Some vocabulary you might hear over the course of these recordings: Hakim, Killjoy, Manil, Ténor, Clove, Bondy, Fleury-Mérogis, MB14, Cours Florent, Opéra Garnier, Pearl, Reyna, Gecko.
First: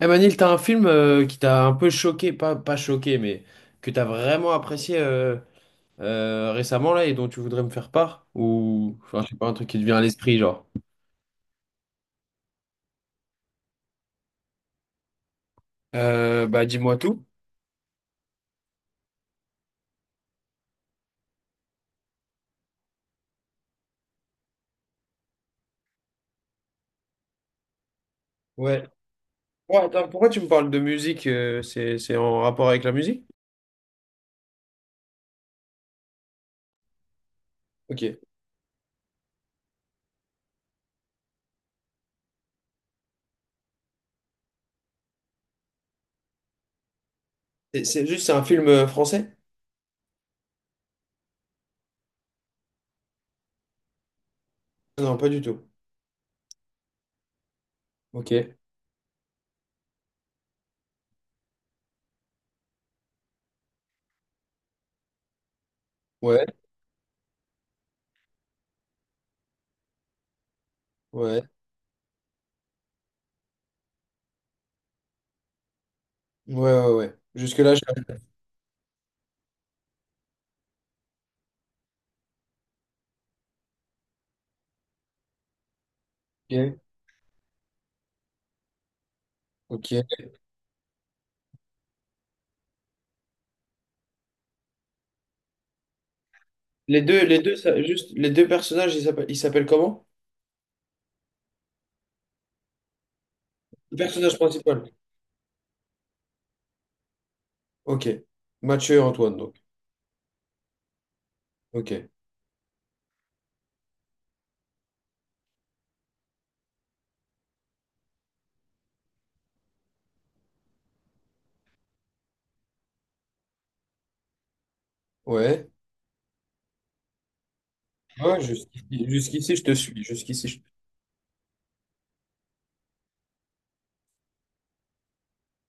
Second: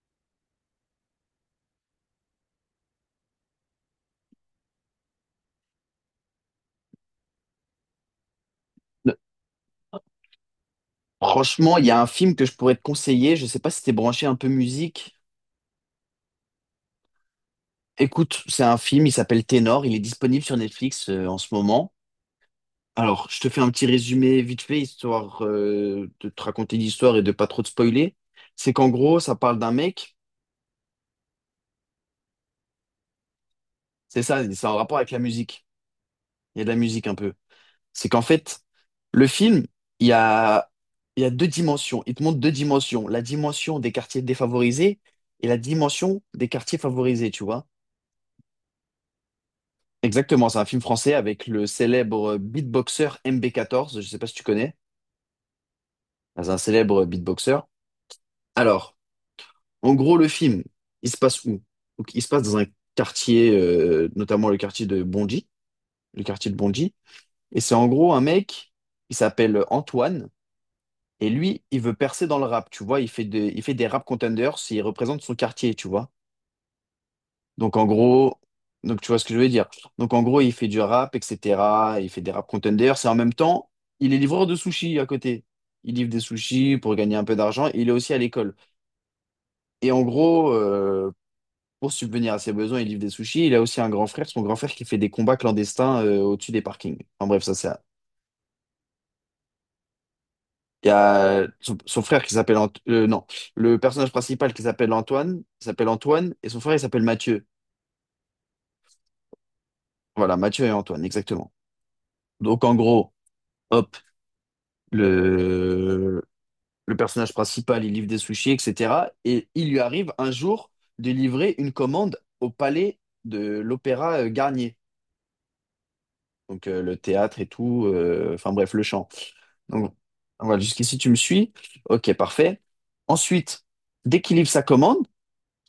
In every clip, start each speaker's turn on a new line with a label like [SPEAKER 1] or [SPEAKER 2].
[SPEAKER 1] Eh Manil, t'as un film qui t'a un peu choqué, pas choqué, mais que t'as vraiment apprécié récemment là et dont tu voudrais me faire part? Ou enfin, je sais pas, un truc qui te vient à l'esprit, genre.
[SPEAKER 2] Franchement, il y a un film que je pourrais te conseiller. Je sais pas si t'es branché un peu musique.
[SPEAKER 1] Bah dis-moi tout.
[SPEAKER 2] Écoute, c'est un film, il s'appelle Ténor. Il est disponible sur Netflix en ce moment. Alors, je te fais un petit résumé vite fait, histoire de te raconter l'histoire et de pas trop te spoiler. C'est
[SPEAKER 1] Ouais.
[SPEAKER 2] qu'en gros, ça parle d'un
[SPEAKER 1] Ouais, attends,
[SPEAKER 2] mec,
[SPEAKER 1] pourquoi tu me parles de musique? C'est en rapport avec la musique?
[SPEAKER 2] c'est ça, c'est en rapport avec la musique. Il y a de la musique un peu.
[SPEAKER 1] Ok.
[SPEAKER 2] C'est qu'en fait, le film, il y a, il y a deux dimensions. Il te montre deux dimensions. La dimension des quartiers défavorisés et la dimension des quartiers favorisés, tu vois.
[SPEAKER 1] C'est juste, c'est un film français?
[SPEAKER 2] Exactement, c'est un film français avec le célèbre beatboxer MB14, je sais pas si tu connais,
[SPEAKER 1] Non, pas du tout.
[SPEAKER 2] c'est un célèbre beatboxer.
[SPEAKER 1] Ok.
[SPEAKER 2] Alors, en gros, le film, il se passe où? Donc, il se passe dans un quartier, notamment le quartier de Bondy, le
[SPEAKER 1] Ouais,
[SPEAKER 2] quartier de Bondy. Et c'est en gros un mec, il s'appelle Antoine, et
[SPEAKER 1] ouais,
[SPEAKER 2] lui, il veut percer dans le rap, tu vois. Il fait des rap contenders, et il représente son quartier, tu vois.
[SPEAKER 1] ouais, ouais, ouais. Jusque-là,
[SPEAKER 2] Donc
[SPEAKER 1] je...
[SPEAKER 2] en gros, donc tu vois ce que je veux dire. Donc en gros, il fait du rap, etc. Il fait des rap contenders, et en même temps, il est livreur de sushis à côté. Il livre des sushis
[SPEAKER 1] Ok,
[SPEAKER 2] pour gagner un peu d'argent. Et il est aussi à l'école.
[SPEAKER 1] ok.
[SPEAKER 2] Et en gros, pour subvenir à ses besoins, il livre des sushis. Il a aussi un grand frère, son grand frère qui fait des combats clandestins au-dessus des parkings. En
[SPEAKER 1] Les
[SPEAKER 2] bref, ça
[SPEAKER 1] deux,
[SPEAKER 2] c'est.
[SPEAKER 1] ça- juste, les deux personnages, ils s'appellent comment?
[SPEAKER 2] Il y a son, son frère qui s'appelle non, le
[SPEAKER 1] Le
[SPEAKER 2] personnage
[SPEAKER 1] personnage
[SPEAKER 2] principal qui
[SPEAKER 1] principal.
[SPEAKER 2] s'appelle Antoine, il s'appelle Antoine et son frère il s'appelle Mathieu.
[SPEAKER 1] Ok. Mathieu et Antoine, donc.
[SPEAKER 2] Voilà, Mathieu et Antoine, exactement.
[SPEAKER 1] Ok.
[SPEAKER 2] Donc en gros, hop, le le personnage principal, il livre des sushis, etc. Et il lui arrive un jour de livrer une commande au palais de l'Opéra Garnier.
[SPEAKER 1] Ouais.
[SPEAKER 2] Donc le théâtre et tout,
[SPEAKER 1] Ouais,
[SPEAKER 2] enfin bref,
[SPEAKER 1] jusqu'ici,
[SPEAKER 2] le chant.
[SPEAKER 1] jusqu'ici, je te
[SPEAKER 2] Donc,
[SPEAKER 1] suis. Jusqu'ici, je...
[SPEAKER 2] voilà, jusqu'ici, tu me suis. Ok, parfait. Ensuite, dès qu'il livre sa commande,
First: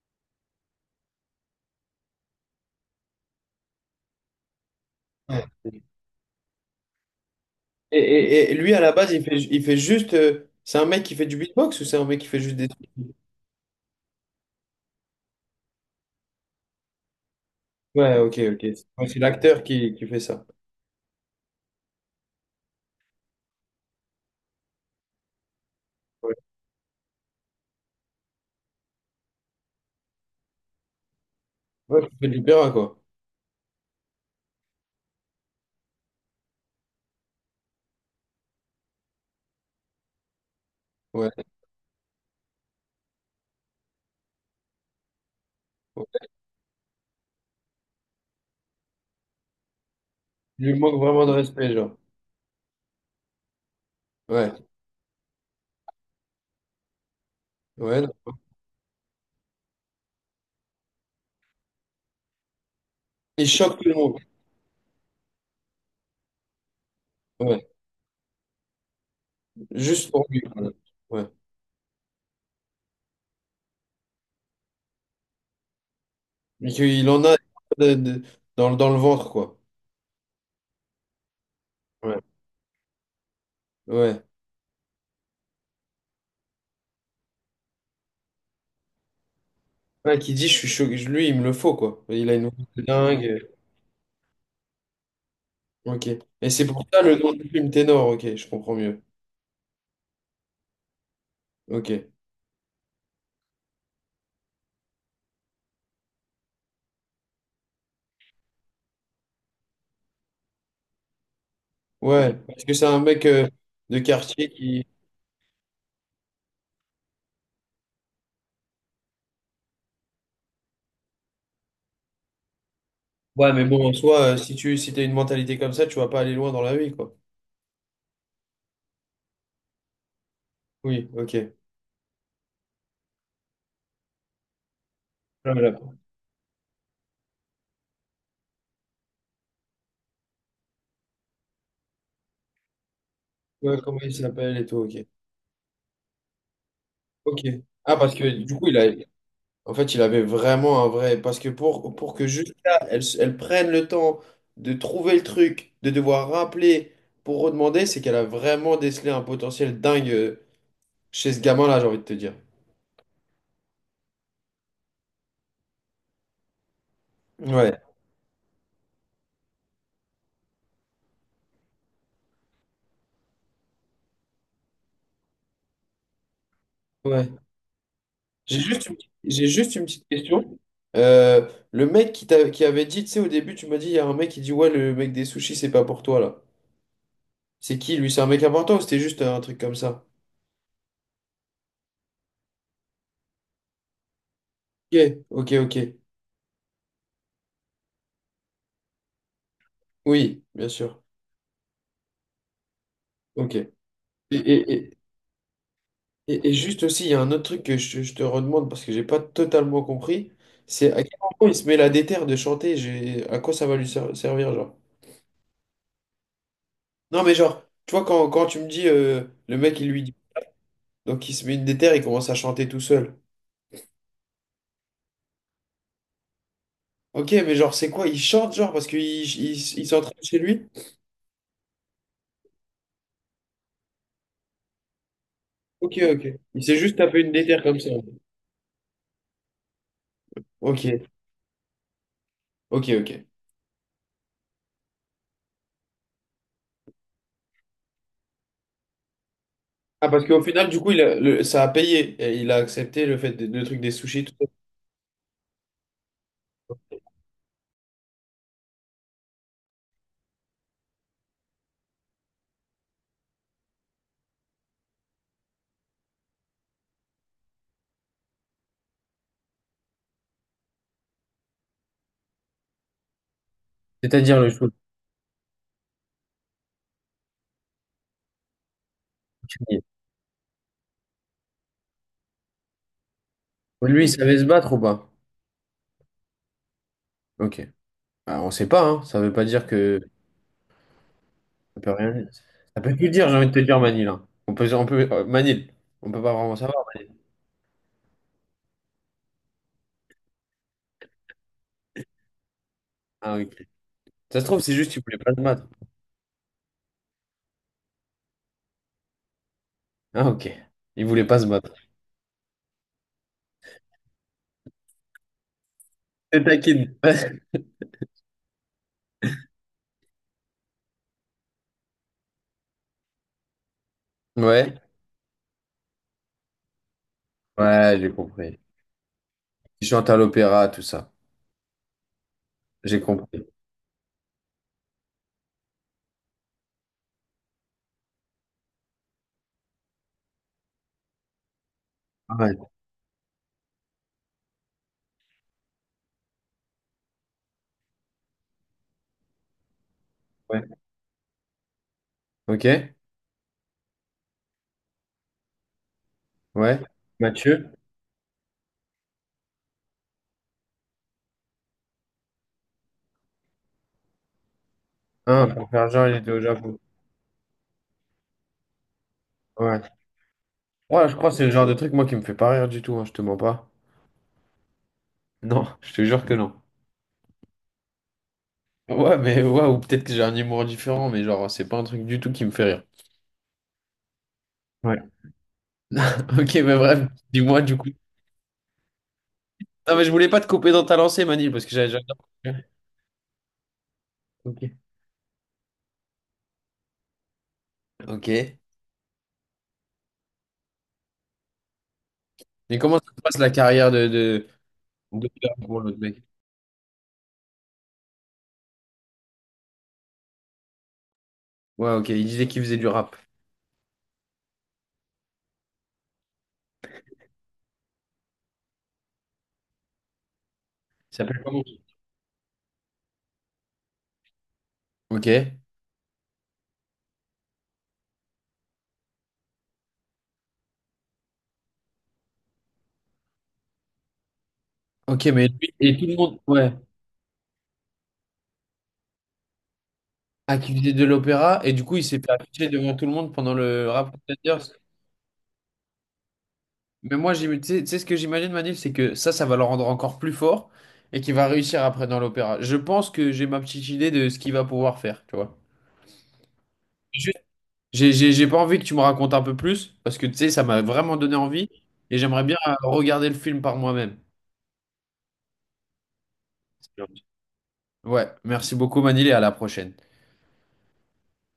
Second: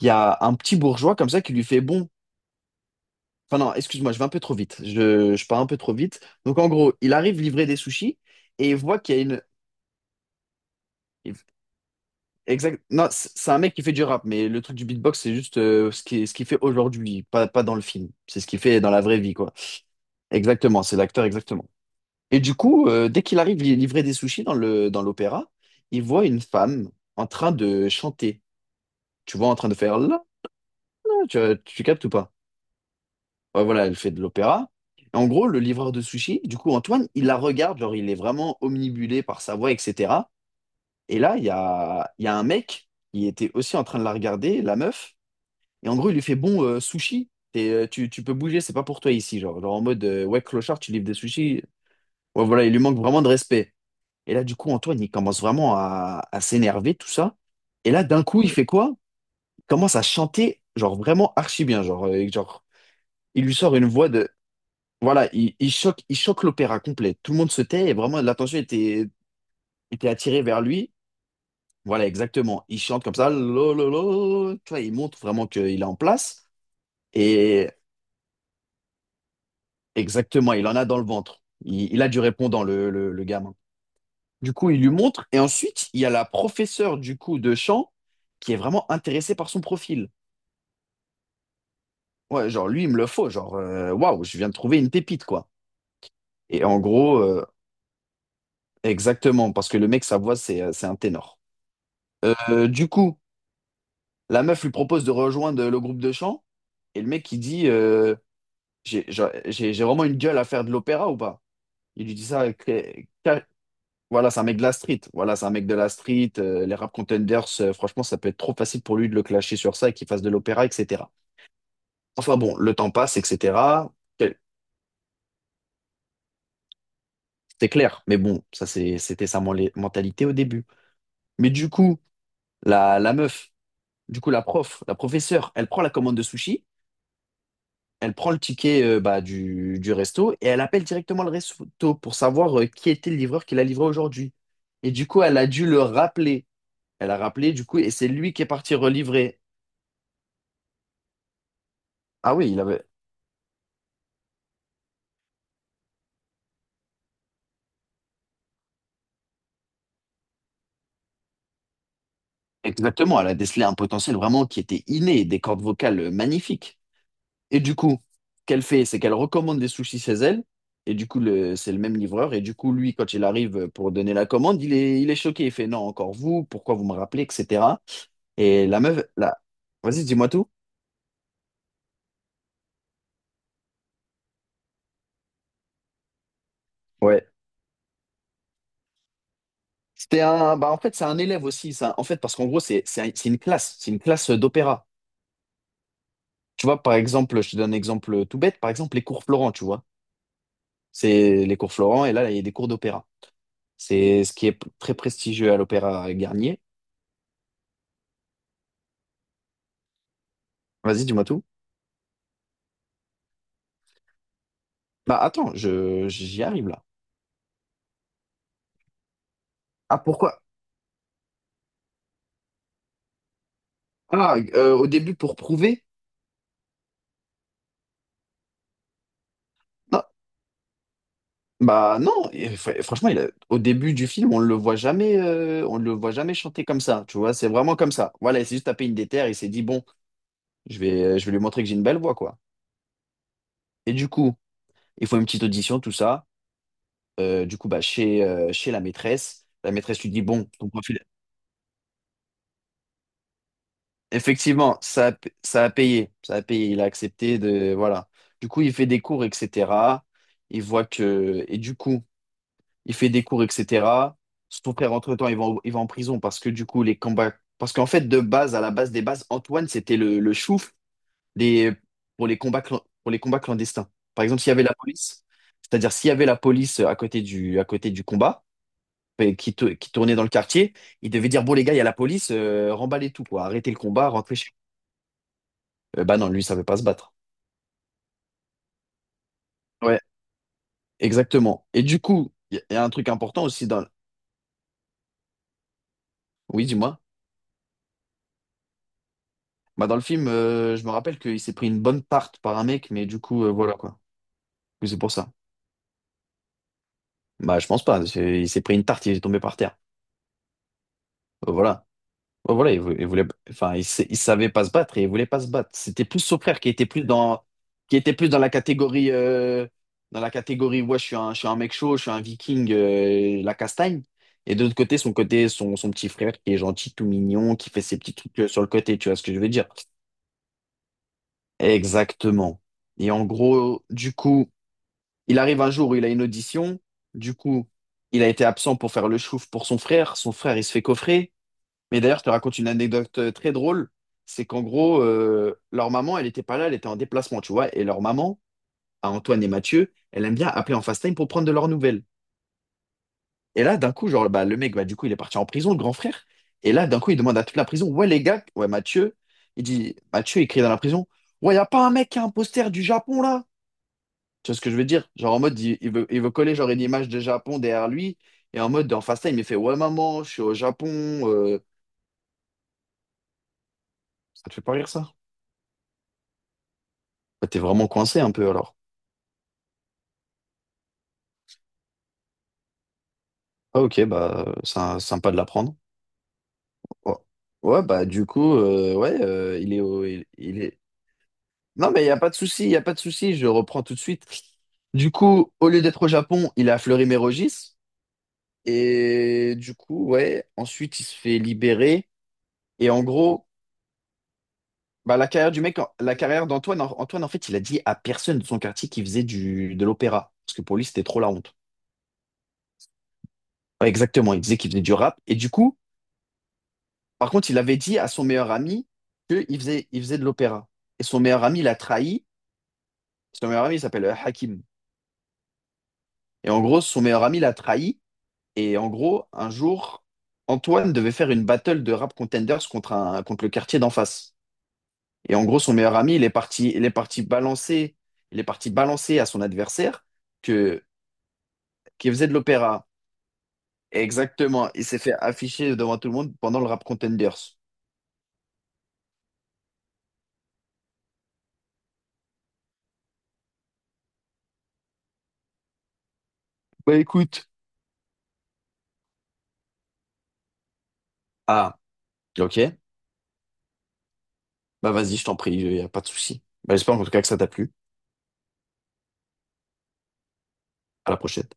[SPEAKER 2] il y a un petit bourgeois comme ça qui lui fait bon. Enfin, non, excuse-moi, je vais un peu trop vite.
[SPEAKER 1] Ouais.
[SPEAKER 2] Je pars un peu trop vite. Donc, en gros, il arrive livrer des
[SPEAKER 1] Et,
[SPEAKER 2] sushis
[SPEAKER 1] et- et
[SPEAKER 2] et
[SPEAKER 1] lui,
[SPEAKER 2] il
[SPEAKER 1] à la
[SPEAKER 2] voit
[SPEAKER 1] base,
[SPEAKER 2] qu'il y a
[SPEAKER 1] il fait,
[SPEAKER 2] une.
[SPEAKER 1] il fait juste. C'est un mec qui fait du beatbox ou c'est un mec qui fait juste des
[SPEAKER 2] Exact.
[SPEAKER 1] trucs?
[SPEAKER 2] Non, c'est un mec qui fait du rap, mais le truc du beatbox, c'est juste ce qu'il fait aujourd'hui, pas dans le film.
[SPEAKER 1] Ouais, ok,
[SPEAKER 2] C'est ce qu'il
[SPEAKER 1] ok.
[SPEAKER 2] fait dans la
[SPEAKER 1] Ouais, c'est
[SPEAKER 2] vraie vie, quoi.
[SPEAKER 1] l'acteur qui fait ça.
[SPEAKER 2] Exactement, c'est l'acteur, exactement. Et du coup, dès qu'il arrive livrer des sushis dans l'opéra, il voit
[SPEAKER 1] Ouais,
[SPEAKER 2] une femme en train de chanter. Tu vois en train de faire là, là tu, tu captes
[SPEAKER 1] ouais,
[SPEAKER 2] ou
[SPEAKER 1] qui fait
[SPEAKER 2] pas?
[SPEAKER 1] de l'opéra, quoi.
[SPEAKER 2] Ouais, voilà, elle fait de l'opéra. Et en gros, le livreur de sushi, du coup, Antoine, il la regarde, genre, il est vraiment omnibulé par sa voix, etc. Et
[SPEAKER 1] Ouais.
[SPEAKER 2] là, il y a un mec qui était aussi en train de la regarder, la meuf. Et en gros, il lui
[SPEAKER 1] Ouais.
[SPEAKER 2] fait, bon, sushi, tu peux bouger, c'est pas pour toi ici. Genre, genre en mode, ouais,
[SPEAKER 1] Il lui
[SPEAKER 2] clochard, tu
[SPEAKER 1] manque
[SPEAKER 2] livres des
[SPEAKER 1] vraiment de
[SPEAKER 2] sushis.
[SPEAKER 1] respect, genre.
[SPEAKER 2] Ouais, voilà, il lui manque vraiment de respect. Et là,
[SPEAKER 1] Ouais,
[SPEAKER 2] du coup, Antoine, il commence vraiment à s'énerver, tout ça. Et
[SPEAKER 1] ouais.
[SPEAKER 2] là,
[SPEAKER 1] Non.
[SPEAKER 2] d'un coup, il fait quoi? Il commence à chanter, genre, vraiment archi bien. Genre, genre il
[SPEAKER 1] Il
[SPEAKER 2] lui sort
[SPEAKER 1] choque
[SPEAKER 2] une
[SPEAKER 1] tout le
[SPEAKER 2] voix
[SPEAKER 1] monde.
[SPEAKER 2] de... Voilà, il choque l'opéra complet. Tout le monde se
[SPEAKER 1] Ouais.
[SPEAKER 2] tait et vraiment l'attention était, était
[SPEAKER 1] Juste pour lui.
[SPEAKER 2] attirée vers
[SPEAKER 1] Voilà.
[SPEAKER 2] lui.
[SPEAKER 1] Ouais.
[SPEAKER 2] Voilà, exactement. Il chante comme ça, lo, lo, lo. Tu vois, il montre vraiment qu'il est en place.
[SPEAKER 1] Mais qu'il en a
[SPEAKER 2] Et
[SPEAKER 1] de- dans le ventre, quoi.
[SPEAKER 2] exactement, il en a dans le ventre. Il a du
[SPEAKER 1] Ouais.
[SPEAKER 2] répondant, le gamin.
[SPEAKER 1] Ouais.
[SPEAKER 2] Du coup, il lui montre. Et ensuite, il y a la professeure du coup de chant qui est vraiment intéressée par son profil.
[SPEAKER 1] Ouais, qui dit je suis choqué, lui il me le faut quoi. Il a une
[SPEAKER 2] Ouais,
[SPEAKER 1] voix
[SPEAKER 2] genre,
[SPEAKER 1] de
[SPEAKER 2] lui, il me le faut.
[SPEAKER 1] dingue.
[SPEAKER 2] Genre, waouh, je viens de trouver une pépite, quoi.
[SPEAKER 1] Ok. Et
[SPEAKER 2] Et
[SPEAKER 1] c'est
[SPEAKER 2] en
[SPEAKER 1] pour ça le
[SPEAKER 2] gros,
[SPEAKER 1] nom du film Ténor, ok, je comprends mieux.
[SPEAKER 2] exactement, parce que le mec, sa voix, c'est un ténor.
[SPEAKER 1] Ok.
[SPEAKER 2] Du coup, la meuf lui propose de rejoindre le groupe de chant et le mec il dit j'ai vraiment une gueule à faire de l'opéra ou pas? Il lui dit
[SPEAKER 1] Ouais,
[SPEAKER 2] ça.
[SPEAKER 1] parce que c'est un mec
[SPEAKER 2] Que-
[SPEAKER 1] de
[SPEAKER 2] Voilà, c'est un
[SPEAKER 1] quartier
[SPEAKER 2] mec de la
[SPEAKER 1] qui.
[SPEAKER 2] street. Voilà, c'est un mec de la street. Les rap contenders, franchement, ça peut être trop facile pour lui de le clasher sur ça et qu'il fasse de l'opéra, etc. Enfin bon, le temps passe,
[SPEAKER 1] Ouais, mais bon,
[SPEAKER 2] etc.
[SPEAKER 1] en soi, si tu si t'as une mentalité comme ça, tu vas pas aller loin dans la vie, quoi.
[SPEAKER 2] C'était clair, mais bon, ça c'était sa mentalité au début.
[SPEAKER 1] Oui,
[SPEAKER 2] Mais
[SPEAKER 1] ok.
[SPEAKER 2] du coup, la meuf, du coup la prof, la professeure, elle
[SPEAKER 1] Voilà.
[SPEAKER 2] prend la commande de sushi. Elle prend le ticket bah, du resto et elle appelle directement le resto pour savoir qui était le livreur qui l'a
[SPEAKER 1] Ouais,
[SPEAKER 2] livré
[SPEAKER 1] comment il
[SPEAKER 2] aujourd'hui.
[SPEAKER 1] s'appelle et tout,
[SPEAKER 2] Et
[SPEAKER 1] ok.
[SPEAKER 2] du coup, elle a dû le rappeler. Elle a
[SPEAKER 1] Ok.
[SPEAKER 2] rappelé, du coup, et
[SPEAKER 1] Ah,
[SPEAKER 2] c'est
[SPEAKER 1] parce que
[SPEAKER 2] lui qui est
[SPEAKER 1] du coup,
[SPEAKER 2] parti
[SPEAKER 1] il a,
[SPEAKER 2] relivrer.
[SPEAKER 1] en fait, il avait vraiment un vrai. Parce que pour que
[SPEAKER 2] Ah oui,
[SPEAKER 1] juste
[SPEAKER 2] il
[SPEAKER 1] là,
[SPEAKER 2] avait...
[SPEAKER 1] elles, elles prennent le temps de trouver le truc, de devoir rappeler pour redemander, c'est qu'elle a vraiment décelé un potentiel dingue chez ce gamin-là, j'ai envie de te dire.
[SPEAKER 2] Exactement, elle a décelé un potentiel vraiment qui était inné, des cordes vocales magnifiques. Et du
[SPEAKER 1] Ouais,
[SPEAKER 2] coup, ce qu'elle fait, c'est qu'elle recommande des sushis chez elle. Et du coup, c'est le même livreur. Et du coup, lui, quand il arrive pour donner la commande, il est choqué. Il fait, non, encore vous, pourquoi vous me rappelez,
[SPEAKER 1] ouais.
[SPEAKER 2] etc.
[SPEAKER 1] J'ai
[SPEAKER 2] Et la
[SPEAKER 1] juste une,
[SPEAKER 2] meuf, là,
[SPEAKER 1] j'ai juste une
[SPEAKER 2] vas-y,
[SPEAKER 1] petite
[SPEAKER 2] dis-moi tout.
[SPEAKER 1] question. Le mec qui, t'a- qui avait dit, tu sais, au début, tu m'as dit, il y a un mec qui dit, ouais, le mec des sushis, c'est pas pour toi, là.
[SPEAKER 2] Ouais.
[SPEAKER 1] C'est qui, lui? C'est un mec important ou c'était juste un truc comme ça?
[SPEAKER 2] C'était un, bah en fait, c'est un élève aussi, ça. En fait, parce qu'en gros, c'est une classe d'opéra.
[SPEAKER 1] Ok, ok, ok.
[SPEAKER 2] Tu vois, par exemple, je te donne un exemple tout bête, par exemple, les cours Florent, tu vois.
[SPEAKER 1] Oui, bien sûr.
[SPEAKER 2] C'est les cours Florent, et là, il y a des cours d'opéra.
[SPEAKER 1] Ok.
[SPEAKER 2] C'est ce qui est très
[SPEAKER 1] Et,
[SPEAKER 2] prestigieux à l'opéra
[SPEAKER 1] Et
[SPEAKER 2] Garnier.
[SPEAKER 1] juste aussi, il y a un autre truc que je te redemande parce que j'ai pas totalement compris, c'est à
[SPEAKER 2] Vas-y,
[SPEAKER 1] quel
[SPEAKER 2] dis-moi tout.
[SPEAKER 1] moment il se met la déterre de chanter, j'ai, à quoi ça va lui ser- servir, genre.
[SPEAKER 2] Bah, attends, j'y arrive là.
[SPEAKER 1] Non, mais genre, tu vois, quand tu me dis, le mec, il
[SPEAKER 2] Ah,
[SPEAKER 1] lui dit,
[SPEAKER 2] pourquoi?
[SPEAKER 1] donc il se met une déterre, il commence à chanter tout seul.
[SPEAKER 2] Au début, pour prouver?
[SPEAKER 1] Ok, mais genre, c'est quoi? Il chante, genre, parce qu'il il
[SPEAKER 2] Non,
[SPEAKER 1] s'entraîne chez lui?
[SPEAKER 2] bah, non, et franchement, au début du film, on ne le voit jamais, on le
[SPEAKER 1] Ok,
[SPEAKER 2] voit
[SPEAKER 1] ok.
[SPEAKER 2] jamais
[SPEAKER 1] Il
[SPEAKER 2] chanter
[SPEAKER 1] s'est
[SPEAKER 2] comme
[SPEAKER 1] juste
[SPEAKER 2] ça, tu
[SPEAKER 1] tapé une
[SPEAKER 2] vois. C'est
[SPEAKER 1] déterre
[SPEAKER 2] vraiment
[SPEAKER 1] comme ça.
[SPEAKER 2] comme ça. Voilà, il s'est juste tapé une déterre, il s'est dit, bon.
[SPEAKER 1] Ok,
[SPEAKER 2] Je vais lui montrer que j'ai une belle voix, quoi.
[SPEAKER 1] ok, ok.
[SPEAKER 2] Et du coup, ils font une petite audition, tout ça. Du coup, bah, chez la maîtresse
[SPEAKER 1] Ah,
[SPEAKER 2] lui dit,
[SPEAKER 1] parce qu'au
[SPEAKER 2] bon, ton
[SPEAKER 1] final, du coup,
[SPEAKER 2] profil,
[SPEAKER 1] il a- le- ça a payé. Et il a accepté le fait, de- le truc des sushis, tout ça.
[SPEAKER 2] effectivement, ça a payé. Ça a payé, il a accepté de... Voilà. Du coup, il fait des cours, etc. Il voit que... Et du coup, il fait des cours, etc. Son frère, entre-temps, il va en prison parce que du coup, les combats... Parce qu'en fait, de base, à la base des bases, Antoine, c'était le chouf les, pour les combats, pour les combats clandestins. Par
[SPEAKER 1] C'est-à-dire
[SPEAKER 2] exemple,
[SPEAKER 1] le
[SPEAKER 2] s'il y avait
[SPEAKER 1] chou.
[SPEAKER 2] la police, c'est-à-dire s'il y avait la police à côté à côté du combat, qui tournait dans le quartier, il devait dire, bon les gars, il y a la police, remballez tout, quoi, arrêtez le
[SPEAKER 1] Lui,
[SPEAKER 2] combat,
[SPEAKER 1] il
[SPEAKER 2] rentrez
[SPEAKER 1] savait se
[SPEAKER 2] chez
[SPEAKER 1] battre ou pas?
[SPEAKER 2] vous. Bah non, lui, il savait pas se battre.
[SPEAKER 1] Ok. Alors, on sait pas, hein. Ça veut pas dire
[SPEAKER 2] Ouais,
[SPEAKER 1] que
[SPEAKER 2] exactement.
[SPEAKER 1] ça
[SPEAKER 2] Et
[SPEAKER 1] peut
[SPEAKER 2] du
[SPEAKER 1] rien.
[SPEAKER 2] coup, il y, a y
[SPEAKER 1] Ça
[SPEAKER 2] a un
[SPEAKER 1] peut plus
[SPEAKER 2] truc
[SPEAKER 1] dire, j'ai
[SPEAKER 2] important
[SPEAKER 1] envie de te
[SPEAKER 2] aussi
[SPEAKER 1] dire
[SPEAKER 2] dans...
[SPEAKER 1] Manil. Hein. On peut, Manil, on peut pas vraiment
[SPEAKER 2] Oui,
[SPEAKER 1] savoir.
[SPEAKER 2] dis-moi. Bah, dans le film, je me rappelle qu'il s'est pris une bonne tarte par un mec, mais du
[SPEAKER 1] Ah,
[SPEAKER 2] coup,
[SPEAKER 1] ok.
[SPEAKER 2] voilà quoi.
[SPEAKER 1] Ça se trouve, c'est
[SPEAKER 2] Oui,
[SPEAKER 1] juste
[SPEAKER 2] c'est
[SPEAKER 1] qu'il
[SPEAKER 2] pour
[SPEAKER 1] voulait
[SPEAKER 2] ça.
[SPEAKER 1] pas se battre.
[SPEAKER 2] Bah, je pense pas. Il s'est pris une tarte, il est tombé par terre.
[SPEAKER 1] Ah, ok. Il voulait pas se battre.
[SPEAKER 2] Voilà. Ouais, voilà, il voulait, enfin, il savait pas se battre et il voulait pas se battre. C'était plus son
[SPEAKER 1] C'est
[SPEAKER 2] frère qui était
[SPEAKER 1] taquine.
[SPEAKER 2] plus dans, qui était plus dans la catégorie, ouais, je suis un mec chaud, je suis un viking, la castagne. Et de
[SPEAKER 1] Ouais.
[SPEAKER 2] l'autre côté, son côté, son petit frère qui est gentil, tout mignon, qui fait
[SPEAKER 1] Ouais,
[SPEAKER 2] ses
[SPEAKER 1] j'ai
[SPEAKER 2] petits trucs
[SPEAKER 1] compris.
[SPEAKER 2] sur le côté, tu vois ce que je veux dire?
[SPEAKER 1] Il chante à l'opéra, tout ça.
[SPEAKER 2] Exactement.
[SPEAKER 1] J'ai
[SPEAKER 2] Et en
[SPEAKER 1] compris.
[SPEAKER 2] gros, du coup, il arrive un jour où il a une audition. Du coup, il a été absent pour faire le chouf pour son frère. Son frère, il se fait coffrer. Mais d'ailleurs, je te
[SPEAKER 1] Ah ouais.
[SPEAKER 2] raconte une anecdote très drôle. C'est qu'en gros, leur maman, elle n'était pas là, elle était en déplacement, tu vois. Et leur maman, à Antoine et Mathieu, elle aime bien
[SPEAKER 1] Ouais.
[SPEAKER 2] appeler en FaceTime pour prendre de leurs nouvelles.
[SPEAKER 1] Ok.
[SPEAKER 2] Et là, d'un coup, genre, bah, le mec, bah, du coup, il est parti en prison, le grand frère. Et
[SPEAKER 1] Ouais.
[SPEAKER 2] là, d'un coup, il demande à toute la
[SPEAKER 1] Mathieu.
[SPEAKER 2] prison, ouais, les gars, ouais, Mathieu, il dit, Mathieu, il crie dans la prison, ouais, y a pas un mec qui a un poster du Japon, là? Tu vois ce que je veux dire? Genre, en
[SPEAKER 1] Hein,
[SPEAKER 2] mode,
[SPEAKER 1] pour faire genre, il
[SPEAKER 2] il
[SPEAKER 1] était
[SPEAKER 2] veut
[SPEAKER 1] au
[SPEAKER 2] coller, genre,
[SPEAKER 1] Japon.
[SPEAKER 2] une image de Japon derrière lui. Et en mode, en FaceTime, il fait, ouais,
[SPEAKER 1] Ouais.
[SPEAKER 2] maman, je suis au Japon.
[SPEAKER 1] Ouais, je crois que c'est le
[SPEAKER 2] euh.
[SPEAKER 1] genre de truc, moi, qui me fait pas rire du tout, hein, je te mens pas.
[SPEAKER 2] Ça te fait pas rire, ça?
[SPEAKER 1] Non, je te jure que non.
[SPEAKER 2] Bah, t'es vraiment coincé un peu alors.
[SPEAKER 1] Ouais, mais ouais, ou peut-être que j'ai un humour différent, mais genre, c'est pas un truc du tout qui me fait rire.
[SPEAKER 2] Ah ok, bah c'est
[SPEAKER 1] Ouais.
[SPEAKER 2] sympa de l'apprendre.
[SPEAKER 1] Ok, mais bref,
[SPEAKER 2] Ouais.
[SPEAKER 1] dis-moi du coup. Non, mais je voulais pas te
[SPEAKER 2] Il
[SPEAKER 1] couper
[SPEAKER 2] est.
[SPEAKER 1] dans ta lancée, Manil, parce que j'avais
[SPEAKER 2] Non
[SPEAKER 1] déjà.
[SPEAKER 2] mais il n'y a pas de souci, il n'y a pas de souci, je reprends tout de suite.
[SPEAKER 1] Ok.
[SPEAKER 2] Du coup, au lieu d'être au Japon, il est à Fleury-Mérogis.
[SPEAKER 1] Ok.
[SPEAKER 2] Et du coup, ouais, ensuite il se fait libérer.
[SPEAKER 1] Mais
[SPEAKER 2] Et
[SPEAKER 1] comment
[SPEAKER 2] en
[SPEAKER 1] ça se passe
[SPEAKER 2] gros,
[SPEAKER 1] la carrière
[SPEAKER 2] bah, la
[SPEAKER 1] de
[SPEAKER 2] carrière du mec,
[SPEAKER 1] pour l'autre
[SPEAKER 2] la
[SPEAKER 1] mec?
[SPEAKER 2] carrière d'Antoine, Antoine, en fait, il a dit à personne de son quartier qu'il faisait de l'opéra. Parce que pour lui, c'était trop la honte.
[SPEAKER 1] Ouais, ok, il disait qu'il faisait du rap.
[SPEAKER 2] Ouais, exactement, il disait qu'il faisait du rap. Et du coup. Par contre, il avait dit à son meilleur ami qu'il faisait, il faisait de l'opéra. Et
[SPEAKER 1] Il
[SPEAKER 2] son
[SPEAKER 1] s'appelle
[SPEAKER 2] meilleur ami
[SPEAKER 1] comment?
[SPEAKER 2] l'a trahi. Son meilleur ami il s'appelle Hakim.
[SPEAKER 1] Ok.
[SPEAKER 2] Et en gros, son meilleur ami l'a trahi. Et en gros, un jour, Antoine devait faire une battle de rap contenders contre, un, contre le quartier d'en face.
[SPEAKER 1] Ok,
[SPEAKER 2] Et en
[SPEAKER 1] mais
[SPEAKER 2] gros, son
[SPEAKER 1] lui,
[SPEAKER 2] meilleur
[SPEAKER 1] et tout
[SPEAKER 2] ami,
[SPEAKER 1] le
[SPEAKER 2] il est
[SPEAKER 1] monde, ouais.
[SPEAKER 2] parti, il est parti balancer à son adversaire
[SPEAKER 1] Ah, qui
[SPEAKER 2] que,
[SPEAKER 1] faisait de l'opéra, et du coup, il
[SPEAKER 2] qu'il
[SPEAKER 1] s'est
[SPEAKER 2] faisait
[SPEAKER 1] fait
[SPEAKER 2] de
[SPEAKER 1] afficher
[SPEAKER 2] l'opéra.
[SPEAKER 1] devant tout le monde pendant le rap. Contender.
[SPEAKER 2] Exactement. Il s'est fait afficher devant tout le monde pendant le rap
[SPEAKER 1] Mais moi,
[SPEAKER 2] contenders.
[SPEAKER 1] j'im- tu sais ce que j'imagine, Manil, c'est que ça va le rendre encore plus fort et qu'il va réussir après dans l'opéra. Je pense que j'ai ma petite idée de ce qu'il va pouvoir faire, tu vois.
[SPEAKER 2] Bah
[SPEAKER 1] Juste,
[SPEAKER 2] écoute.
[SPEAKER 1] J'ai pas envie que tu me racontes un peu plus parce que, tu sais, ça m'a vraiment donné envie
[SPEAKER 2] Ah,
[SPEAKER 1] et j'aimerais bien
[SPEAKER 2] ok.
[SPEAKER 1] regarder le film par moi-même.
[SPEAKER 2] Bah vas-y, je t'en prie, il n'y a pas de souci. Bah, j'espère en tout cas que ça t'a plu.
[SPEAKER 1] Ouais, merci beaucoup, Manil, et à la prochaine.
[SPEAKER 2] À la prochaine.